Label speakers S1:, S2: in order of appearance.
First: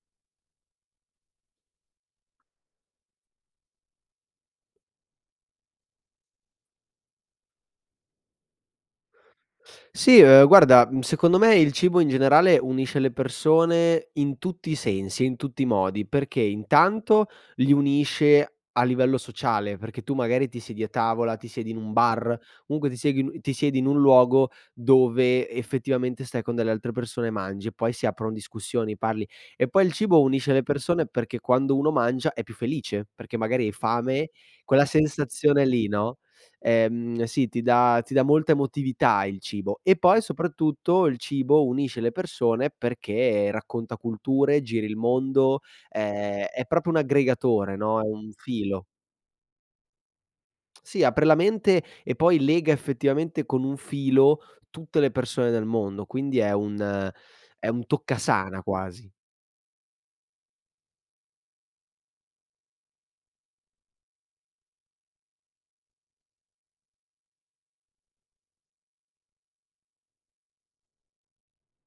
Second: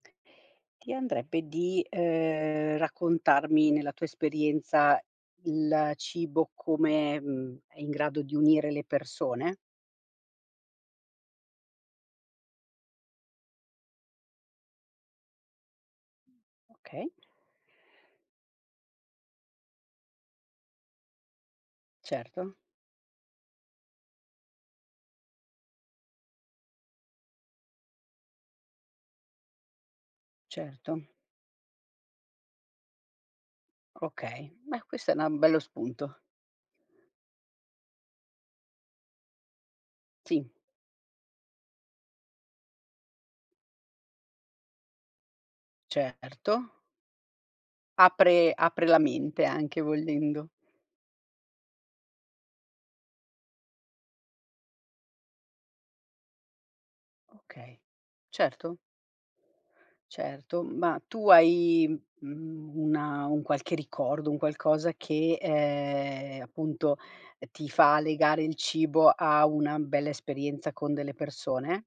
S1: Ti andrebbe di, ehm, raccontarmi nella tua esperienza il cibo come, mhmm, è in grado di unire le persone?
S2: Sì, uhm, guarda, mhmm, secondo me il cibo in generale unisce le persone in tutti i sensi e in tutti i modi, perché:
S1: Okay.
S2: intanto, li unisce a livello sociale, perché tu magari ti siedi a tavola, ti siedi in un bar,
S1: Certo.
S2: comunque ti seghi l ti siedi in un luogo dove effettivamente stai con delle altre persone e mangi, e poi si aprono discussioni, parli; e poi il cibo unisce le
S1: Certo.
S2: persone, perché quando uno mangia è più felice, perché magari hai fame,
S1: Okay. Beh,
S2: quella
S1: questo è una bello
S2: sensazione lì,
S1: spunto.
S2: no, ehm, sì, ti dà ti dà molta emotività il cibo. E poi,
S1: Sì.
S2: soprattutto, il cibo unisce le persone perché racconta culture, giri il mondo, ehm, è
S1: Certo.
S2: proprio un aggregatore, no, è un
S1: Apre
S2: filo.
S1: apre la mente, anche volendo.
S2: Sì, apre la mente e poi lega effettivamente con un filo tutte le persone del mondo, quindi è un è
S1: Okay,
S2: un toccasana
S1: certo.
S2: quasi.
S1: Certo. Ma tu hai, mhmm, una un qualche ricordo, un qualcosa che, ehm, appunto, ti fa legare il cibo a una bella esperienza con delle persone?